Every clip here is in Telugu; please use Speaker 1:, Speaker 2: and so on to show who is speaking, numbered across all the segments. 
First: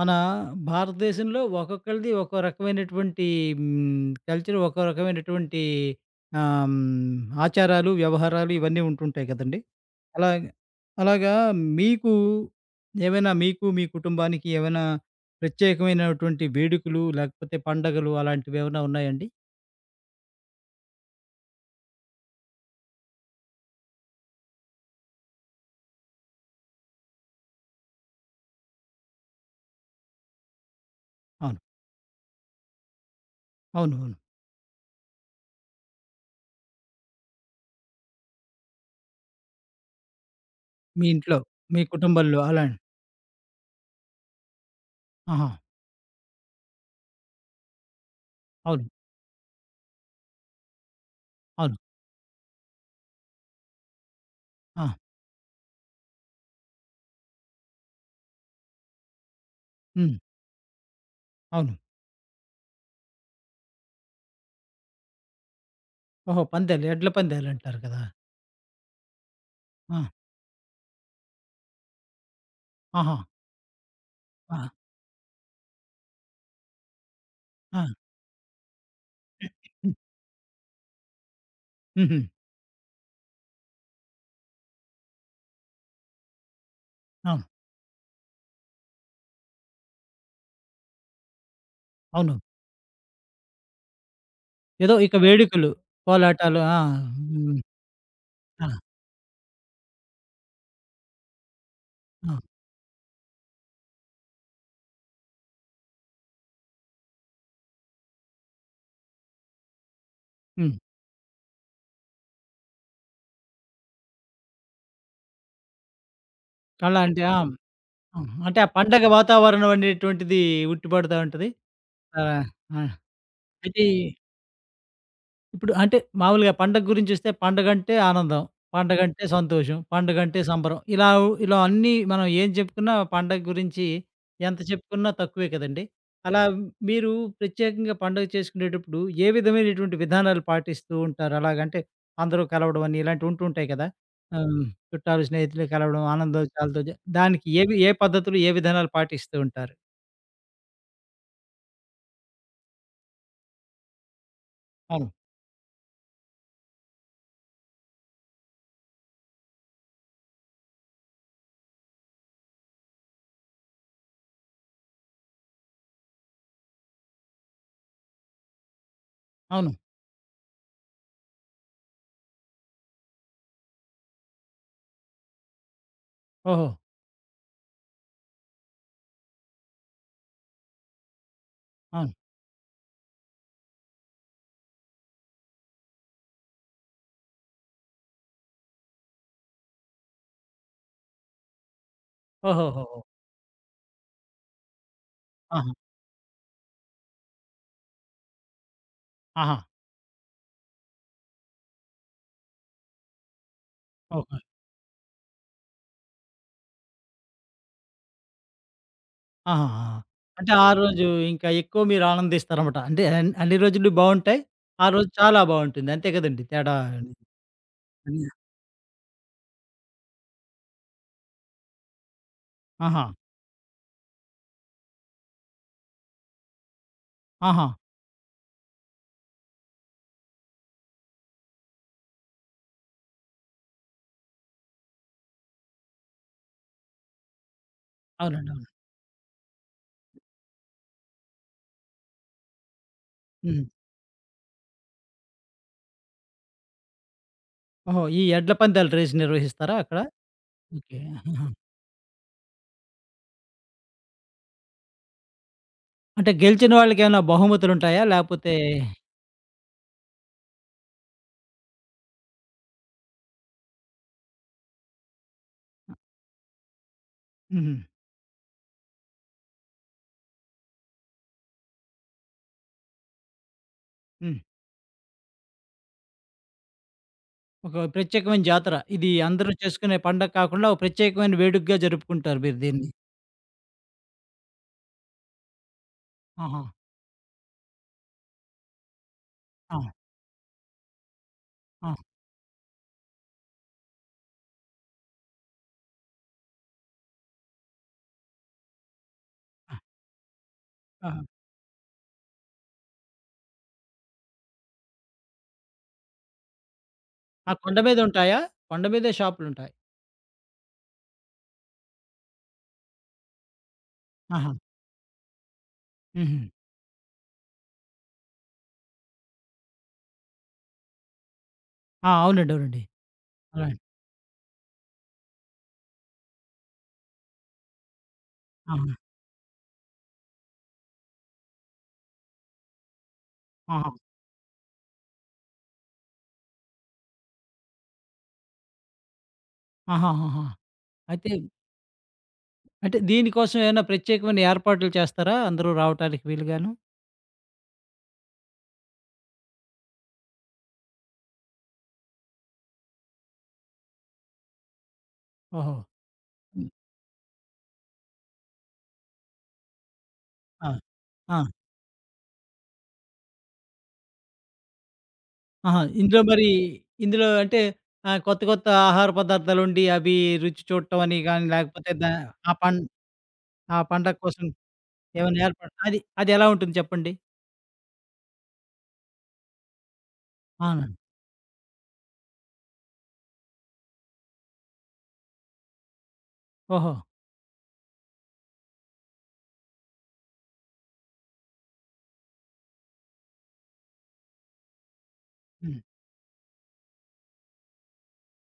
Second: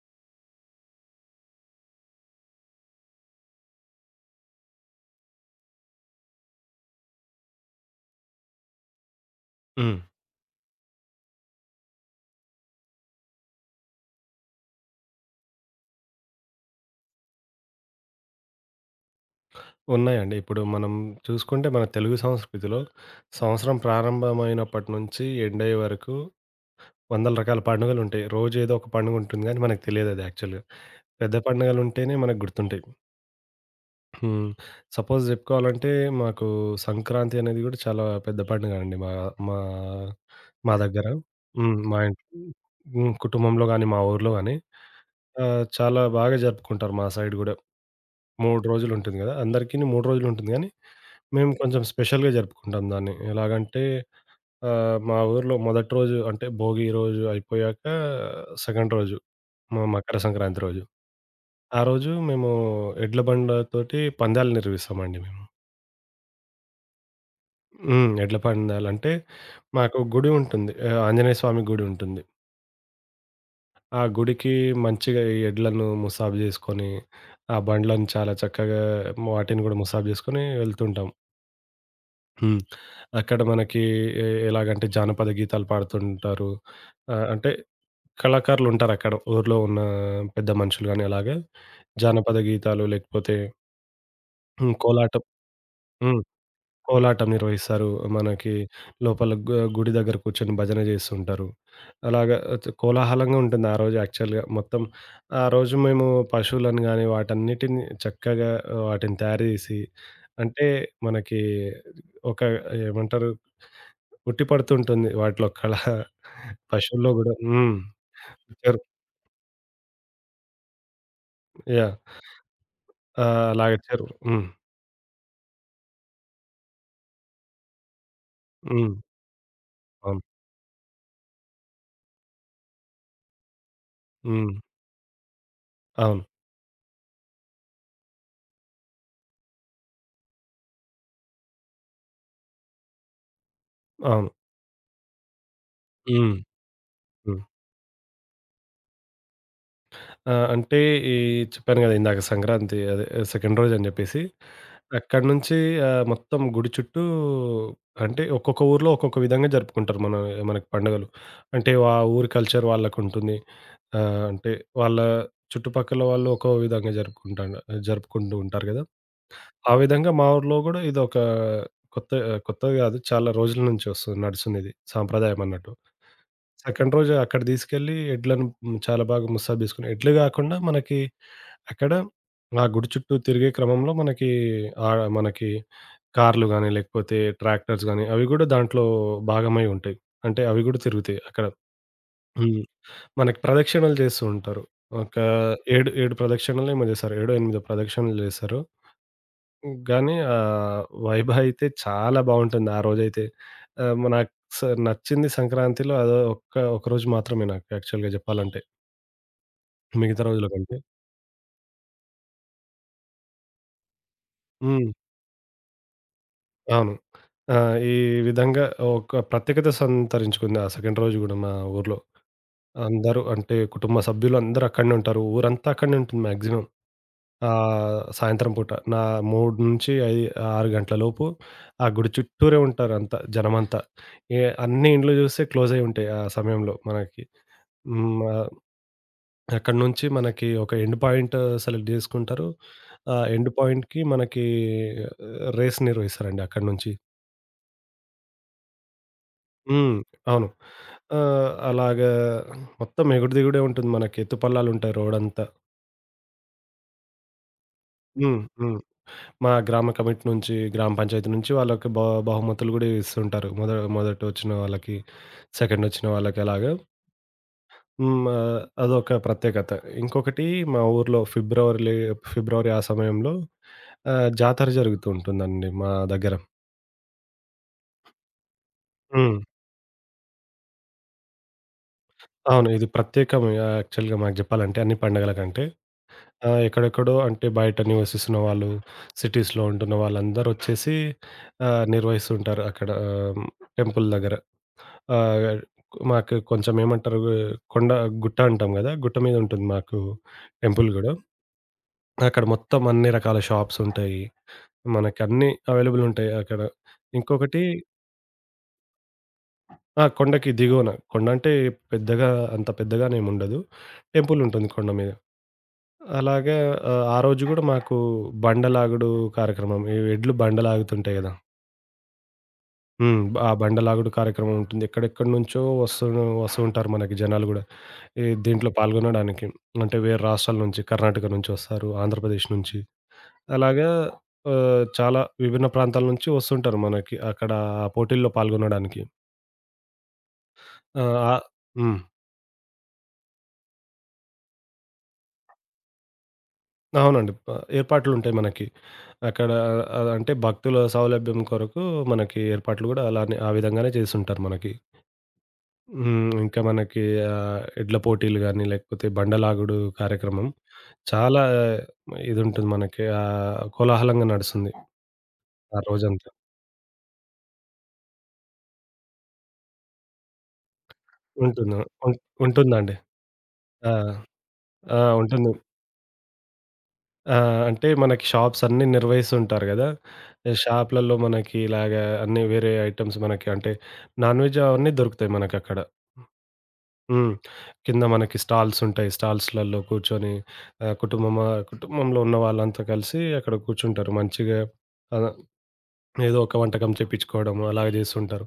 Speaker 1: మన భారతదేశంలో ఒక్కొక్కరిది ఒక్కో రకమైనటువంటి కల్చర్, ఒక్కో రకమైనటువంటి ఆమ్, ఆచారాలు, వ్యవహారాలు, ఇవన్నీ ఉంటుంటాయి కదండి.
Speaker 2: హ్మ్.
Speaker 1: అలా అలాగా మీకు మీకు మీ కుటుంబానికి ఏమైనా ప్రత్యేకమైనటువంటి వేడుకలు, లేకపోతే పండగలు అలాంటివి ఏమైనా ఉన్నాయండి?
Speaker 2: ఉన్నాయండి. ఇప్పుడు మనం చూసుకుంటే మన తెలుగు సంస్కృతిలో సంవత్సరం ప్రారంభమైనప్పటి నుంచి ఎండ్ అయ్యే వరకు వందల రకాల పండుగలుంటాయి. రోజు ఏదో ఒక పండుగుంటుంది గానీ మనకు తెలియదది యాక్చువల్‌గా. పెద్ద
Speaker 1: అవును
Speaker 2: పండుగలుంటేనే మనకు గుర్తుంటాయి.
Speaker 1: అవును అవును
Speaker 2: హ్మ్. సపోజ్ జెప్పుకోవాలంటే మాకు సంక్రాంతి అనేది గూడా చాలా పెద్ద పండుగ అండి మా మా మా దగ్గర.
Speaker 1: మీ ఇంట్లో,
Speaker 2: హ్మ్.
Speaker 1: మీ
Speaker 2: మా ఇంట్
Speaker 1: కుటుంబంలో అలా?
Speaker 2: హ్మ్. కుటుంబంలో గానీ, మా ఊర్లో గానీ
Speaker 1: ఆహా,
Speaker 2: చాలా బాగా జరుపుకుంటారు మా సైడ్ గూడా. 3
Speaker 1: అవును,
Speaker 2: రోజులుంటుంది గదా! అందరికిని 3 రోజులుంటుంది గానీ, మేము ఓకే.
Speaker 1: అవును.
Speaker 2: కొంచెం స్పెషల్‌గా జరుపుకుంటాం దాన్ని. ఎలాగంటే
Speaker 1: ఆ,
Speaker 2: మా ఊర్లో మొదటి రోజు అంటే భోగి రోజు అయిపోయాక సెకండ్ రోజు మ
Speaker 1: ఉమ్,
Speaker 2: మకర సంక్రాంతి రోజు.
Speaker 1: అవును.
Speaker 2: ఆ రోజు మేము ఎడ్ల బండతోటి పందాలు నిర్వహిస్తామండి మేము.
Speaker 1: ఓహో, పందాలు, ఎడ్ల పందాలు అంటారు కదా.
Speaker 2: హ్మ్. ఎడ్ల పందాలంటే మాకు
Speaker 1: ఆ,
Speaker 2: గుడి ఉంటుంది. ఆంజనేయ స్వామి గుడి ఉంటుంది.
Speaker 1: ఆహా,
Speaker 2: ఆ గుడికి
Speaker 1: ఆ,
Speaker 2: మంచిగా ఈ ఎడ్లను ముసాబు జేసుకొని, ఆ
Speaker 1: ఆ.
Speaker 2: బండ్లను చాలా చక్కగా వాటిని గూడా ముసాబు జేసుకొని వెళ్తుంటాం.
Speaker 1: హుహు.
Speaker 2: హ్మ్. అక్కడ మనకి ఎలాగంటే జానపద గీతాలు పాడుతుంటారు.
Speaker 1: అవును,
Speaker 2: అంటే కళాకారులుంటారక్కడ. ఊర్లో ఉన్న పెద్ద మనుషులు గాని అలాగే జానపద
Speaker 1: అవును.
Speaker 2: గీతాలు లేకపోతే హ్మ్.
Speaker 1: ఏదో ఇక
Speaker 2: కోలాటం
Speaker 1: వేడుకలు,
Speaker 2: హ్మ్.
Speaker 1: కోలాటాలు. ఆ!
Speaker 2: కోలాటం
Speaker 1: హ్మ్.
Speaker 2: నిర్వహిస్తారు. మనకి
Speaker 1: ఆ!
Speaker 2: లోపల గుడి దగ్గర కూర్చొని భజన జేస్తుంటారు.
Speaker 1: ఆ!
Speaker 2: అలాగా కోలాహలంగా ఉంటుంది ఆ రోజు యాక్చువల్‌గా మొత్తం. ఆ రోజు మేము పశువులను గాని వాటన్నిటిని చక్కగా వాటిని తయారు జేసి అంటే
Speaker 1: హ్మ్.
Speaker 2: మనకి ఒక ఏమంటారు ఉట్టి పడుతుంటుంది వాటిలో కళ.
Speaker 1: కళ
Speaker 2: పశువుల్లో
Speaker 1: అంటే
Speaker 2: గూడా.
Speaker 1: ఆ!
Speaker 2: హ్మ్.
Speaker 1: హ్మ్. అంటే ఆ
Speaker 2: చెరు
Speaker 1: పండగ వాతావరణం అనేటువంటిది ఉట్టిపడతా ఉంటది.
Speaker 2: యాహ్!
Speaker 1: ఆ! ఆ!
Speaker 2: అలాగే
Speaker 1: అయితే ఈ
Speaker 2: చెరు హ్మ్.
Speaker 1: ఇప్పుడు అంటే మామూలుగా పండగ గురించొస్తే, పండగంటే ఆనందం,
Speaker 2: హ్మ్.
Speaker 1: పండగంటే సంతోషం,
Speaker 2: అవును.
Speaker 1: పండగంటే సంబరం. ఇలా ఇలా అన్నీ మనం ఏం చెప్పుకున్నా, పండగ గురించి
Speaker 2: హ్మ్.
Speaker 1: ఎంత చెప్పుకున్నా తక్కువే కదండీ!
Speaker 2: అవును.
Speaker 1: అలా మీరు ప్రత్యేకంగా పండగ చేసుకునేటప్పుడు ఏ విధమైనటువంటి విధానాలు పాటిస్తూ ఉంటారు? అలాగంటే అందరూ కలవడం అని ఇలాంటివి ఉంటూ ఉంటాయి కదా!
Speaker 2: అవును.
Speaker 1: ఆహ్, చుట్టాలు, స్నేహితులు కలవడం,
Speaker 2: హ్మ్.
Speaker 1: ఆనందోత్సాహాలతో జ.
Speaker 2: హ్మ్.
Speaker 1: దానికి ఏవి, ఏ పద్ధతులు, ఏ విధానాలు పాటిస్తూ ఉంటారు?
Speaker 2: ఆ! అంటే ఈ చెప్పాను గదా! ఇందాక సంక్రాంతి అదే సెకండ్ రోజని జెప్పేసి,
Speaker 1: అవును.
Speaker 2: అక్కడి నుంచి మొత్తం గుడి చుట్టూ అంటే ఒక్కొక్క ఊర్లో ఒక్కొక్క విధంగా జరుపుకుంటారు మనకి పండుగలు. అంటే ఆ ఊరి కల్చర్ వాళ్ళకుంటుంది. అంటే వాళ్ళ చుట్టుపక్కల వాళ్ళు ఒక్కో విధంగా జరుపుకుంటూ ఉంటారు గదా!
Speaker 1: అవును.
Speaker 2: ఆ విధంగా మా ఊర్లో గూడా ఇదొక కొత్తది గాదు. చాలా రోజుల నుంచి వస్తుంది నడుస్తుందిది సాంప్రదాయమన్నట్టు.
Speaker 1: ఓహో!
Speaker 2: సెకండ్ రోజు అక్కడ తీసుకెళ్ళి ఎడ్లను హ్మ్, చాలా బాగా ముస్తాబు జేసుకుని ఎడ్లు గాకుండా మనకి అక్కడ
Speaker 1: అవును.
Speaker 2: ఆ గుడి చుట్టూ తిరిగే క్రమంలో మనకి మనకి కార్లు గానీ, లేకపోతే ట్రాక్టర్స్ గానీ అవి గూడా దాంట్లో భాగమై ఉంటాయి. అంటే అవి గూడా తిరుగుతాయి అక్కడ. హ్మ్.
Speaker 1: ఓహోహోహో!
Speaker 2: మనకి ప్రదక్షిణలు జేస్తూ ఉంటారు. ఒక
Speaker 1: ఆహా!
Speaker 2: 7 ప్రదక్షిణలేమో జేశారు. 7, 8 ప్రదక్షిణలు జేశారు.
Speaker 1: ఆహా!
Speaker 2: హ్మ్. గానీ వైబ్ అయితే చాలా బావుంటుంది ఆ రోజైతే. ఆహ్, మ నాకు
Speaker 1: ఓహో!
Speaker 2: స నచ్చింది సంక్రాంతిలో అదో ఒకరోజు మాత్రమే నాకు యాక్చువల్‌గా జెప్పాలంటే.
Speaker 1: ఆహా! ఆహా!
Speaker 2: మిగతా రోజుల
Speaker 1: అంటే ఆ
Speaker 2: కంటే.
Speaker 1: రోజు ఇంకా ఎక్కువ మీరు ఆనందిస్తారన్నమాట. అంటే అన్ అన్ని రోజులు బావుంటాయి. ఆ
Speaker 2: హ్మ్.
Speaker 1: రోజు చాలా బావుంటుంది. అంతే కదండీ తేడా
Speaker 2: అవును.
Speaker 1: అని.
Speaker 2: ఆ! ఈ విధంగా ఒక ప్రత్యేకత సంతరించుకుంది ఆ సెకండ్ రోజు గూడా మా ఊర్లో.
Speaker 1: ఆహా!
Speaker 2: అందరూ అంటే కుటుంబ సభ్యులందరూ అక్కడనే ఉంటారు. ఊరంతా అక్కడనే ఉంటుంది మాక్సిమం.
Speaker 1: ఆహా!
Speaker 2: సాయంత్రం పూట 3-5, 6 గంటల లోపు ఆ గుడి చుట్టూరే ఉంటారంతా జనమంతా. అన్ని ఇండ్లు చూస్తే క్లోజ్ అయ్యి ఉంటాయి ఆ సమయంలో మనకి. హ్మ్.
Speaker 1: అవునండి, అవును.
Speaker 2: అక్కడి నుంచి మనకి ఒక ఎండ్ పాయింట్ సెలెక్ట్ చేసుకుంటారు. ఆ ఎండ్
Speaker 1: హ్మ్.
Speaker 2: పాయింట్‌కి మనకి రేస్ నిర్వహిస్తారండి అక్కడి నుంచి.
Speaker 1: ఓహో! ఈ ఎడ్ల పందాల రేస్ నిర్వహిస్తారా
Speaker 2: హ్మ్.
Speaker 1: అక్కడ?
Speaker 2: అవును.
Speaker 1: ఓకే, ఆహా!
Speaker 2: అలాగా మొత్తం ఎగుడు దిగుడే ఉంటుంది మనకి. ఎత్తుపల్లాలుంటాయి రోడంతా.
Speaker 1: అంటే గెలిచిన వాళ్ళకేమైనా బహుమతులుంటాయా?
Speaker 2: హ్మ్.
Speaker 1: లేపోతే
Speaker 2: హ్మ్. మా గ్రామ కమిటీ నుంచి, గ్రామ పంచాయతీ నుంచి వాళ్ళకి బహుమతులు గూడా ఇస్తుంటారు. మొదటొచ్చిన వాళ్ళకి, సెకండొచ్చిన వాళ్ళకి అలాగా.
Speaker 1: హుహు.
Speaker 2: హ్మ్. అదొక ప్రత్యేకత. ఇంకొకటి మా ఊర్లో ఫిబ్రవరి ఆ సమయంలో
Speaker 1: హ్మ్.
Speaker 2: జాతర జరుగుతూ ఉంటుందండి మా దగ్గర.
Speaker 1: ఒక ప్రత్యేకమైన జాతర. ఇది
Speaker 2: హ్మ్.
Speaker 1: అందరూ చేసుకునే పండగ కాకుండా ఒక ప్రత్యేకమైన వేడుకగా జరుపుకుంటారు మీరు
Speaker 2: అవును. ఇది
Speaker 1: దీన్ని.
Speaker 2: ప్రత్యేకం యాక్చువల్‌గా మాకు జెప్పాలంటే అన్ని పండగల కంటే.
Speaker 1: ఆహా!
Speaker 2: ఎక్కడెక్కడో అంటే బయట నివసిస్తున్న వాళ్ళు, సిటీస్‌లో
Speaker 1: ఆ!
Speaker 2: ఉంటున్న వాళ్ళందరొచ్చేసి
Speaker 1: ఆ!
Speaker 2: నిర్వహిస్తుంటారు అక్కడ టెంపుల్ దగ్గర. ఆహ్, మాకు కొంచెం ఏమంటారు కొండ గుట్ట అంటాం గదా! గుట్ట మీద ఉంటుంది
Speaker 1: ఆ!
Speaker 2: మాకు టెంపుల్ గూడా.
Speaker 1: ఆహా!
Speaker 2: అక్కడ మొత్తం అన్ని రకాల షాప్స్ ఉంటాయి. మనకన్నీ అవైలబుల్ ఉంటాయి అక్కడ.
Speaker 1: ఆ
Speaker 2: ఇంకొకటి
Speaker 1: కొండ మీద ఉంటాయా? కొండ మీదే షాపులుంటాయి.
Speaker 2: ఆ! కొండకి దిగువన కొండ అంటే పెద్దగా అంత పెద్దగానేముండదు. టెంపుల్
Speaker 1: ఆహా!
Speaker 2: ఉంటుంది కొండ మీద.
Speaker 1: హుహు.
Speaker 2: అలాగా ఆ రోజు గూడా మాకు బండ లాగుడు కార్యక్రమం. ఈ ఎడ్లు బండ లాగుతుంటాయి గదా!
Speaker 1: ఆ! అవునండి, అవునండి.
Speaker 2: హ్మ్. ఆ
Speaker 1: అలాగే.
Speaker 2: బండలాగుడు కార్యక్రమం ఉంటుంది. ఎక్కడెక్కడి నుంచో వస్తూ వస్తూ ఉంటారు మనకి జనాలు గూడా. ఈ దీంట్లో
Speaker 1: ఆహా!
Speaker 2: పాల్గొనడానికి. అంటే వేరే రాష్ట్రాల నుంచి, కర్ణాటక నుంచి వస్తారు, ఆంధ్రప్రదేశ్ నుంచి. అలాగా
Speaker 1: ఆహా!
Speaker 2: చాలా విభిన్న ప్రాంతాల నుంచి వస్తుంటారు మనకి అక్కడ ఆ పోటీల్లో పాల్గొనడానికి.
Speaker 1: ఆహాహాహా!
Speaker 2: ఆ!
Speaker 1: అయితే,
Speaker 2: ఆ హ్మ్.
Speaker 1: అంటే దీనికోసం ఏమైనా ప్రత్యేకమైన ఏర్పాట్లు చేస్తారా? అందరూ రావటానికి వీలుగాను?
Speaker 2: అవునండి. ఏర్పాట్లుంటాయి మనకి. అక్కడ అంటే భక్తుల సౌలభ్యం కొరకు మనకి ఏర్పాట్లు గూడా అలానే ఆ విధంగానే చేసుంటారు మనకి.
Speaker 1: ఓహో!
Speaker 2: హ్మ్. ఇంకా
Speaker 1: హ్మ్.
Speaker 2: మనకి ఎడ్ల పోటీలు గాని, లేకపోతే బండలాగుడు కార్యక్రమం
Speaker 1: ఆ!
Speaker 2: చాలా
Speaker 1: ఆ!
Speaker 2: ఇదుంటుంది మనకి. కోలాహలంగా నడుస్తుంది
Speaker 1: ఆహా!
Speaker 2: ఆ
Speaker 1: ఇందులో
Speaker 2: రోజంతా.
Speaker 1: మరి ఇందులో అంటే కొత్త కొత్త ఆహార పదార్థాలొండి, అవి రుచి చూడటం అని గాని,
Speaker 2: ఉంటుంది.
Speaker 1: లేకపోతే
Speaker 2: ఉం
Speaker 1: దా, ఆ పం,
Speaker 2: ఉంటుందండి.
Speaker 1: ఆ
Speaker 2: ఆ!
Speaker 1: పండగ కోసం
Speaker 2: ఆ!
Speaker 1: ఏమైనా
Speaker 2: ఉంటుంది.
Speaker 1: ఏర్పాటు అది అదెలా ఉంటుంది చెప్పండి?
Speaker 2: ఆ! అంటే మనకి షాప్స్ అన్నీ నిర్వహిస్తుంటారు గదా!
Speaker 1: అవునా?
Speaker 2: షాప్‌లలో మనకి ఇలాగ అన్నీ వేరే ఐటెమ్స్ మనకి అంటే నాన్ వెజ్ అవన్నీ దొరుకుతాయి మనకక్కడ.
Speaker 1: ఓహో!
Speaker 2: హ్మ్. కింద మనకి స్టాల్స్ ఉంటాయి. స్టాల్స్‌లలో కూర్చొని కుటుంబంలో ఉన్న వాళ్ళంతా కలిసి అక్కడ కూర్చుంటారు. మంచిగా ఆహ్,
Speaker 1: హ్మ్.
Speaker 2: ఏదో ఒక వంటకం చేపించుకోవడం అలాగ చేస్తుంటారు.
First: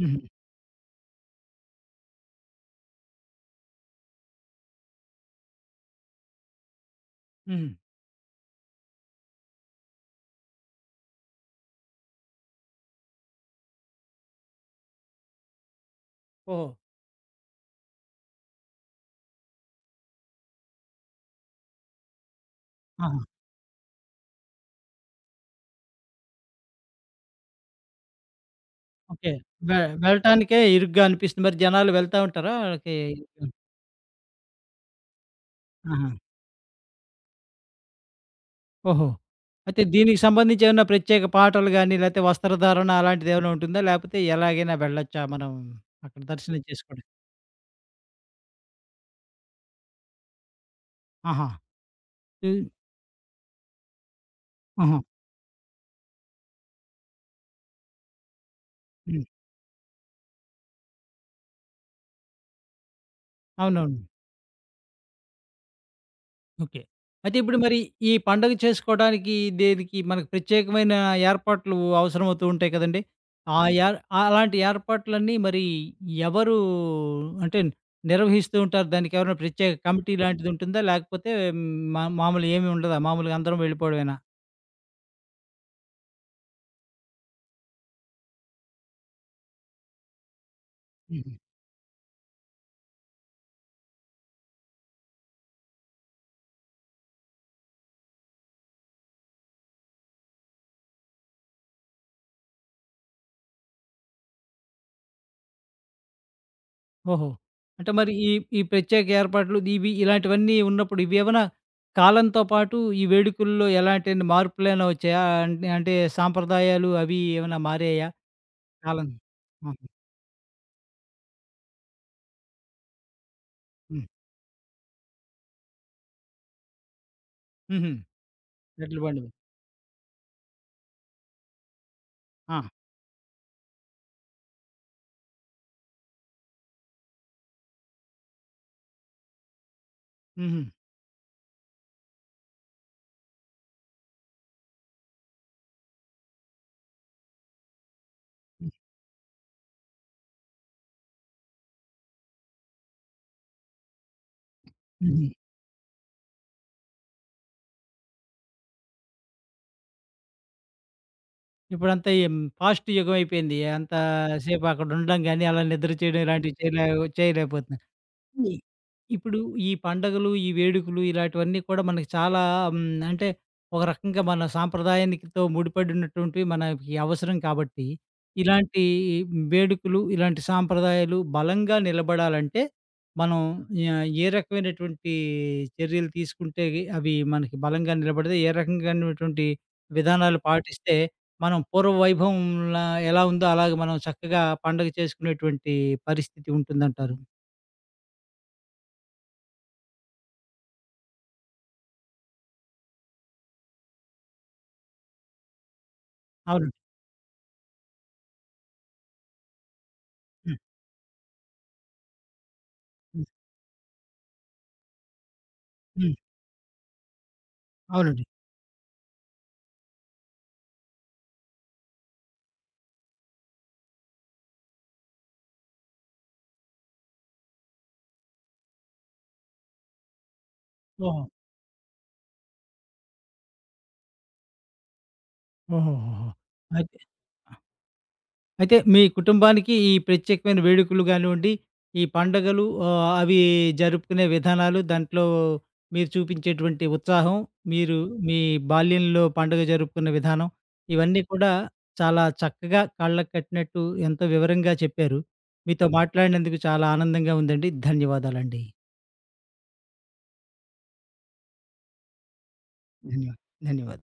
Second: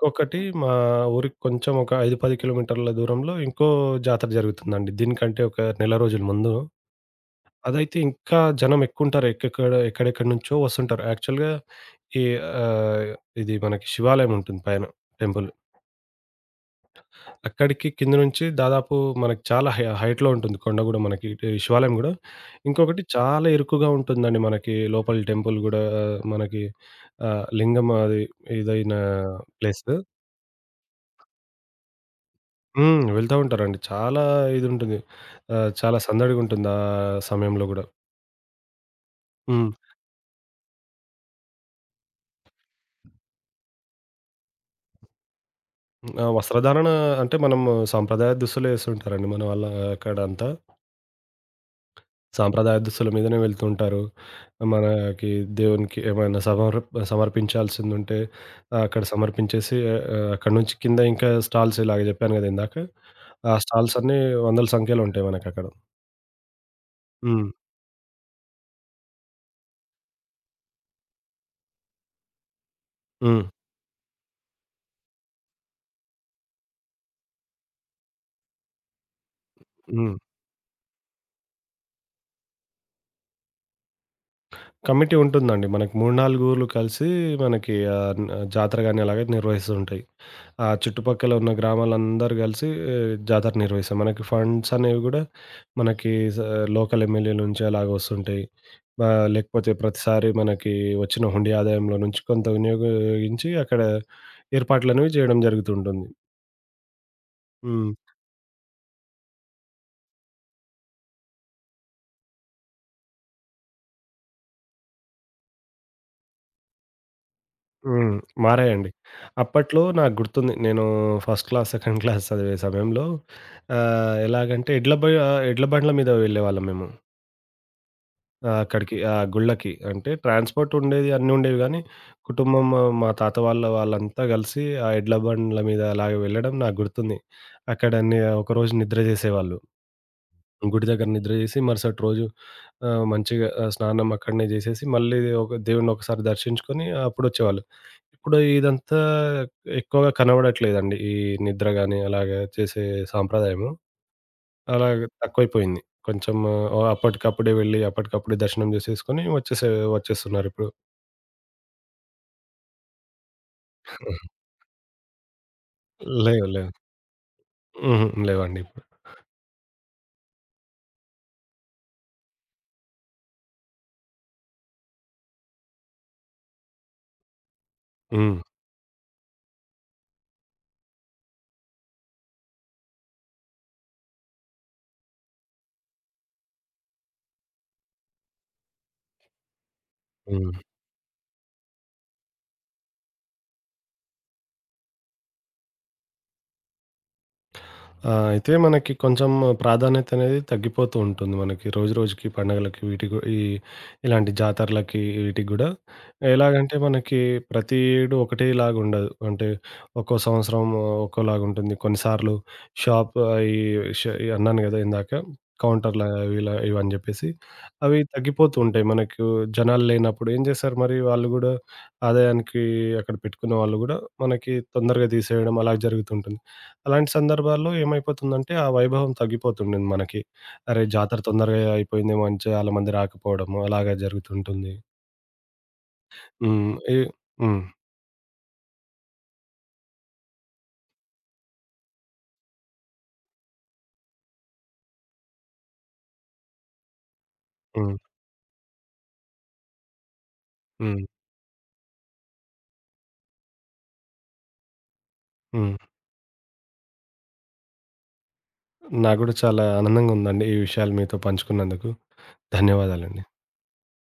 Speaker 1: హుహు.
Speaker 2: మా ఊరికి కొంచెం ఒక 5, 10 కిలోమీటర్ల దూరంలో ఇంకో జాతర జరుగుతుందండి. దీనికంటే ఒక నెల రోజుల ముందు.
Speaker 1: హ్మ్.
Speaker 2: అదైతే ఇంకా జనం ఎక్కువుంటారు. ఎక్కడెక్కడి నుంచో వస్తుంటారు. యాక్చువల్‌గా ఈ ఆహ్, ఇది మనకి శివాలయం ఉంటుంది పైన టెంపుల్.
Speaker 1: ఓహో!
Speaker 2: అక్కడికి కింద నుంచి దాదాపు మనకి చాలా హైట్‌లో ఉంటుంది కొండ గూడా మనకి. ఇటు ఈ శివాలయం గూడా. ఇంకొకటి
Speaker 1: ఆహా!
Speaker 2: చాలా ఇరుకుగా ఉంటుందండి మనకి లోపల టెంపుల్ గూడా మనకి లింగం అది ఇదైన
Speaker 1: ఓకే. వె
Speaker 2: ప్లేస్.
Speaker 1: వెళ్ళటానికే ఇరుగ్గా అనిపిస్తుంది. మరి జనాలు వెళ్తా ఉంటారా? ఆళ్ళకి
Speaker 2: హ్మ్. వెళ్తా ఉంటారండి. చాలా ఇదుంటుంది. చాలా
Speaker 1: ఆహా!
Speaker 2: సందడిగుంటుంది ఆ సమయంలో గూడా.
Speaker 1: ఓహో!
Speaker 2: హ్మ్.
Speaker 1: అయితే దీనికి సంబంధించి ఏమన్నా ప్రత్యేక పాటలు గాని, లేతే వస్త్రధారణ అలాంటిదేమైనా ఉంటుందా? లేపోతే ఎలాగైనా వెళ్ళొచ్చా మనం అక్కడ
Speaker 2: ఆ
Speaker 1: దర్శనం
Speaker 2: వస్త్రధారణ
Speaker 1: చేసుకోవడానికి?
Speaker 2: అంటే మనము సాంప్రదాయ దుస్తులే యేస్తుంటారండి మన వాళ్ళ అక్కడంతా.
Speaker 1: ఆహా! హ్మ్.
Speaker 2: సాంప్రదాయ దుస్తుల మీదనే వెళ్తుంటారు.
Speaker 1: ఆహా!
Speaker 2: మనకి దేవునికి ఏమైనా సమర్పించాల్సిందుంటే అక్కడ
Speaker 1: హ్మ్.
Speaker 2: సమర్పించేసి అక్కడి నుంచి కింద ఇంకా స్టాల్స్ ఇలాగ జెప్పాను గదా! ఇందాక. ఆ స్టాల్స్
Speaker 1: అవునవును.
Speaker 2: అన్నీ వందల సంఖ్యలో ఉంటాయి మనకక్కడ.
Speaker 1: ఓకే. అయితే
Speaker 2: హ్మ్.
Speaker 1: ఇప్పుడు మరి ఈ పండగ చేసుకోవడానికి దేనికి మనకు ప్రత్యేకమైన ఏర్పాట్లు అవసరమవుతూ ఉంటాయి కదండీ!
Speaker 2: హ్మ్.
Speaker 1: ఆ ఏర్ అలాంటి ఏర్పాట్లన్నీ మరి ఎవరు అంటే నిర్వహిస్తూ ఉంటారు? దానికేవైనా ప్రత్యేక కమిటీ
Speaker 2: హ్మ్.
Speaker 1: లాంటిదుంటుందా? లేకపోతే మా మామూలు ఏమి ఉండదా? మామూలుగా అందరం వెళ్ళిపోవడమేనా?
Speaker 2: కమిటీ ఉంటుందండి. మనకి 3, 4 ఊర్లు కలిసి మనకి జాతర గాని అలాగే నిర్వహిస్తుంటాయి. ఆ చుట్టుపక్కల ఉన్న గ్రామాలందరూ గలిసి జాతర నిర్వహిస్తాం. మనకి ఫండ్స్ అనేవి గూడా మనకి స లోకల్ ఎమ్మెల్యే నుంచి అలాగ వస్తుంటాయి. ఆ! లేకపోతే ప్రతిసారి మనకి వచ్చిన హుండీ ఆదాయంలో నుంచి కొంత వినియోగించి అక్కడ ఏర్పాట్లనేవి చేయడం జరుగుతుంటుంది.
Speaker 1: ఓహో! అంటే
Speaker 2: హ్మ్.
Speaker 1: మరి ఈ ఈ ప్రత్యేక ఏర్పాట్లు ఇవి ఇలాంటివన్నీ ఉన్నప్పుడు ఇవేమన్నా కాలంతో పాటు ఈ వేడుకల్లో ఎలాంటి మార్పులేమైనా వచ్చాయా? అంటే అంటే సాంప్రదాయాలు అవి ఏమైనా మారాయా?
Speaker 2: హ్మ్. మారాయండి.
Speaker 1: కాలం. ఆహా!
Speaker 2: అప్పట్లో నాకు గుర్తుంది. నేను ఫస్ట్ క్లాస్, సెకండ్ క్లాస్ చదివే సమయంలో
Speaker 1: హ్మ్.
Speaker 2: ఎలాగంటే ఎడ్ల బండ్ల మీద వెళ్ళేవాళ్ళం మేము.
Speaker 1: హుహు.
Speaker 2: అక్కడికి
Speaker 1: ఎడ్ల
Speaker 2: ఆ
Speaker 1: బండి మీద.
Speaker 2: గుళ్ళకి. అంటే ట్రాన్స్‌పోర్ట్ ఉండేది అన్నీ ఉండేవి గానీ,
Speaker 1: ఆ!
Speaker 2: కుటుంబం మా తాత వాళ్ళంతా కలిసి ఆ ఎడ్ల బండ్ల మీద అలాగ వెళ్ళడం నాకు గుర్తుంది. అక్కడ ఒకరోజు నిద్ర చేసేవాళ్ళు.
Speaker 1: హుహు.
Speaker 2: గుడి దగ్గర నిద్ర జేసి మరుసటి రోజు మంచిగా స్నానం అక్కడనే జేసేసి మళ్ళీ ఒక దేవుడిని ఒకసారి దర్శించుకొని అప్పుడొచ్చేవాళ్ళు. ఇప్పుడు
Speaker 1: హ్మ్.
Speaker 2: ఇదంతా ఎక్కువగా కనబడట్లేదండి. ఈ నిద్ర గాని అలాగా చేసే సాంప్రదాయము. అలాగ
Speaker 1: హుహు.
Speaker 2: తక్కువైపోయింది. కొంచెం అప్పటికప్పుడే వెళ్ళి అప్పటికప్పుడే దర్శనం జేసేసుకొని వచ్చేస్తున్నారిప్పుడు.
Speaker 1: ఇప్పుడంతా ఈ ఫాస్ట్ యుగం అయిపోయింది. అంత సేపు అక్కడ ఉండడం గాని, అలా నిద్ర చేయడం
Speaker 2: లేవు.
Speaker 1: ఇలాంటివి
Speaker 2: లేవు.
Speaker 1: చేయలే, చేయలేకపోతున్నాం. ఈ
Speaker 2: లేవండి ఇప్పుడు.
Speaker 1: ఇప్పుడు ఈ పండగలు, ఈ వేడుకలు ఇలాటివన్నీ కూడా మనకి చాలా హ్మ్, అంటే ఒక రకంగా మన సాంప్రదాయానికితో ముడిపడినటువంటివి మనకి అవసరం కాబట్టి,
Speaker 2: హ్మ్.
Speaker 1: ఇలాంటి వేడుకలు, ఇలాంటి సాంప్రదాయాలు బలంగా నిలబడాలంటే మనం ఏ రకమైనటువంటి చర్యలు తీసుకుంటే అవి మనకి బలంగా నిలబడతాయి? ఏ రకంగానటువంటి విధానాలు
Speaker 2: హ్మ్.
Speaker 1: పాటిస్తే మనం పూర్వ వైభవంలా ఎలా ఉందో అలాగే మనం చక్కగా పండగ చేసుకునేటువంటి పరిస్థితి ఉంటుందంటారు?
Speaker 2: ఆ! అయితే మనకి కొంచెం ప్రాధాన్యత అనేది తగ్గిపోతూ ఉంటుంది. మనకి రోజు రోజుకి పండగలకి వీటికి ఈ ఇలాంటి జాతరలకి వీటికి గూడా. ఎలాగంటే
Speaker 1: అవునండి.
Speaker 2: మనకి ప్రతి ఏడు ఒకటేలాగుండదు. అంటే ఒక్కో సంవత్సరం ఒక్కోలాగుంటుంది. కొన్నిసార్లు షాప్
Speaker 1: హ్మ్.
Speaker 2: ఈ ష ఈ అన్నాను గదా! ఇందాక కౌంటర్‌ల
Speaker 1: హ్మ్.
Speaker 2: అవి ఇలా ఇవని జెప్పేసి. అవి
Speaker 1: అవునండి.
Speaker 2: తగ్గిపోతూ ఉంటాయి. మనకు జనాలు లేనప్పుడు ఏం జేస్తారు మరి వాళ్ళు గూడా ఆదాయానికి అక్కడ పెట్టుకున్న వాళ్ళు గూడా మనకి తొందరగా తీసేయడం అలా జరుగుతుంటుంది. అలాంటి సందర్భాల్లో ఏమైపోతుందంటే, ఆ వైభవం తగ్గిపోతుండింది మనకి. అరే! జాతర
Speaker 1: ఓహో!
Speaker 2: తొందరగా అయిపోయిందేమో అని చాలా మంది రాకపోవడము అలాగా జరుగుతుంటుంది.
Speaker 1: ఓహోహోహో!
Speaker 2: హ్మ్.
Speaker 1: అయితే,
Speaker 2: హ్మ్.
Speaker 1: అయితే మీ కుటుంబానికి ఈ ప్రత్యేకమైన వేడుకలు గానివ్వండి, ఈ పండగలు అవి జరుపుకునే విధానాలు, దాంట్లో మీరు చూపించేటువంటి ఉత్సాహం,
Speaker 2: హ్మ్.
Speaker 1: మీరు మీ బాల్యంలో పండుగ జరుపుకున్న విధానం,
Speaker 2: హ్మ్.
Speaker 1: ఇవన్నీ కూడా చాలా చక్కగా కళ్ళకి కట్టినట్టు ఎంతో వివరంగా చెప్పారు.
Speaker 2: హ్మ్.
Speaker 1: మీతో మాట్లాడినందుకు చాలా ఆనందంగా ఉందండి. ధన్యవాదాలండి.
Speaker 2: నాకు గూడా చాలా ఆనందంగా ఉందండి. ఈ విషయాలు మీతో పంచుకున్నందుకు. ధన్యవాదాలండి.
Speaker 1: ధన్యవాదాలు. ధన్యవాదాలు.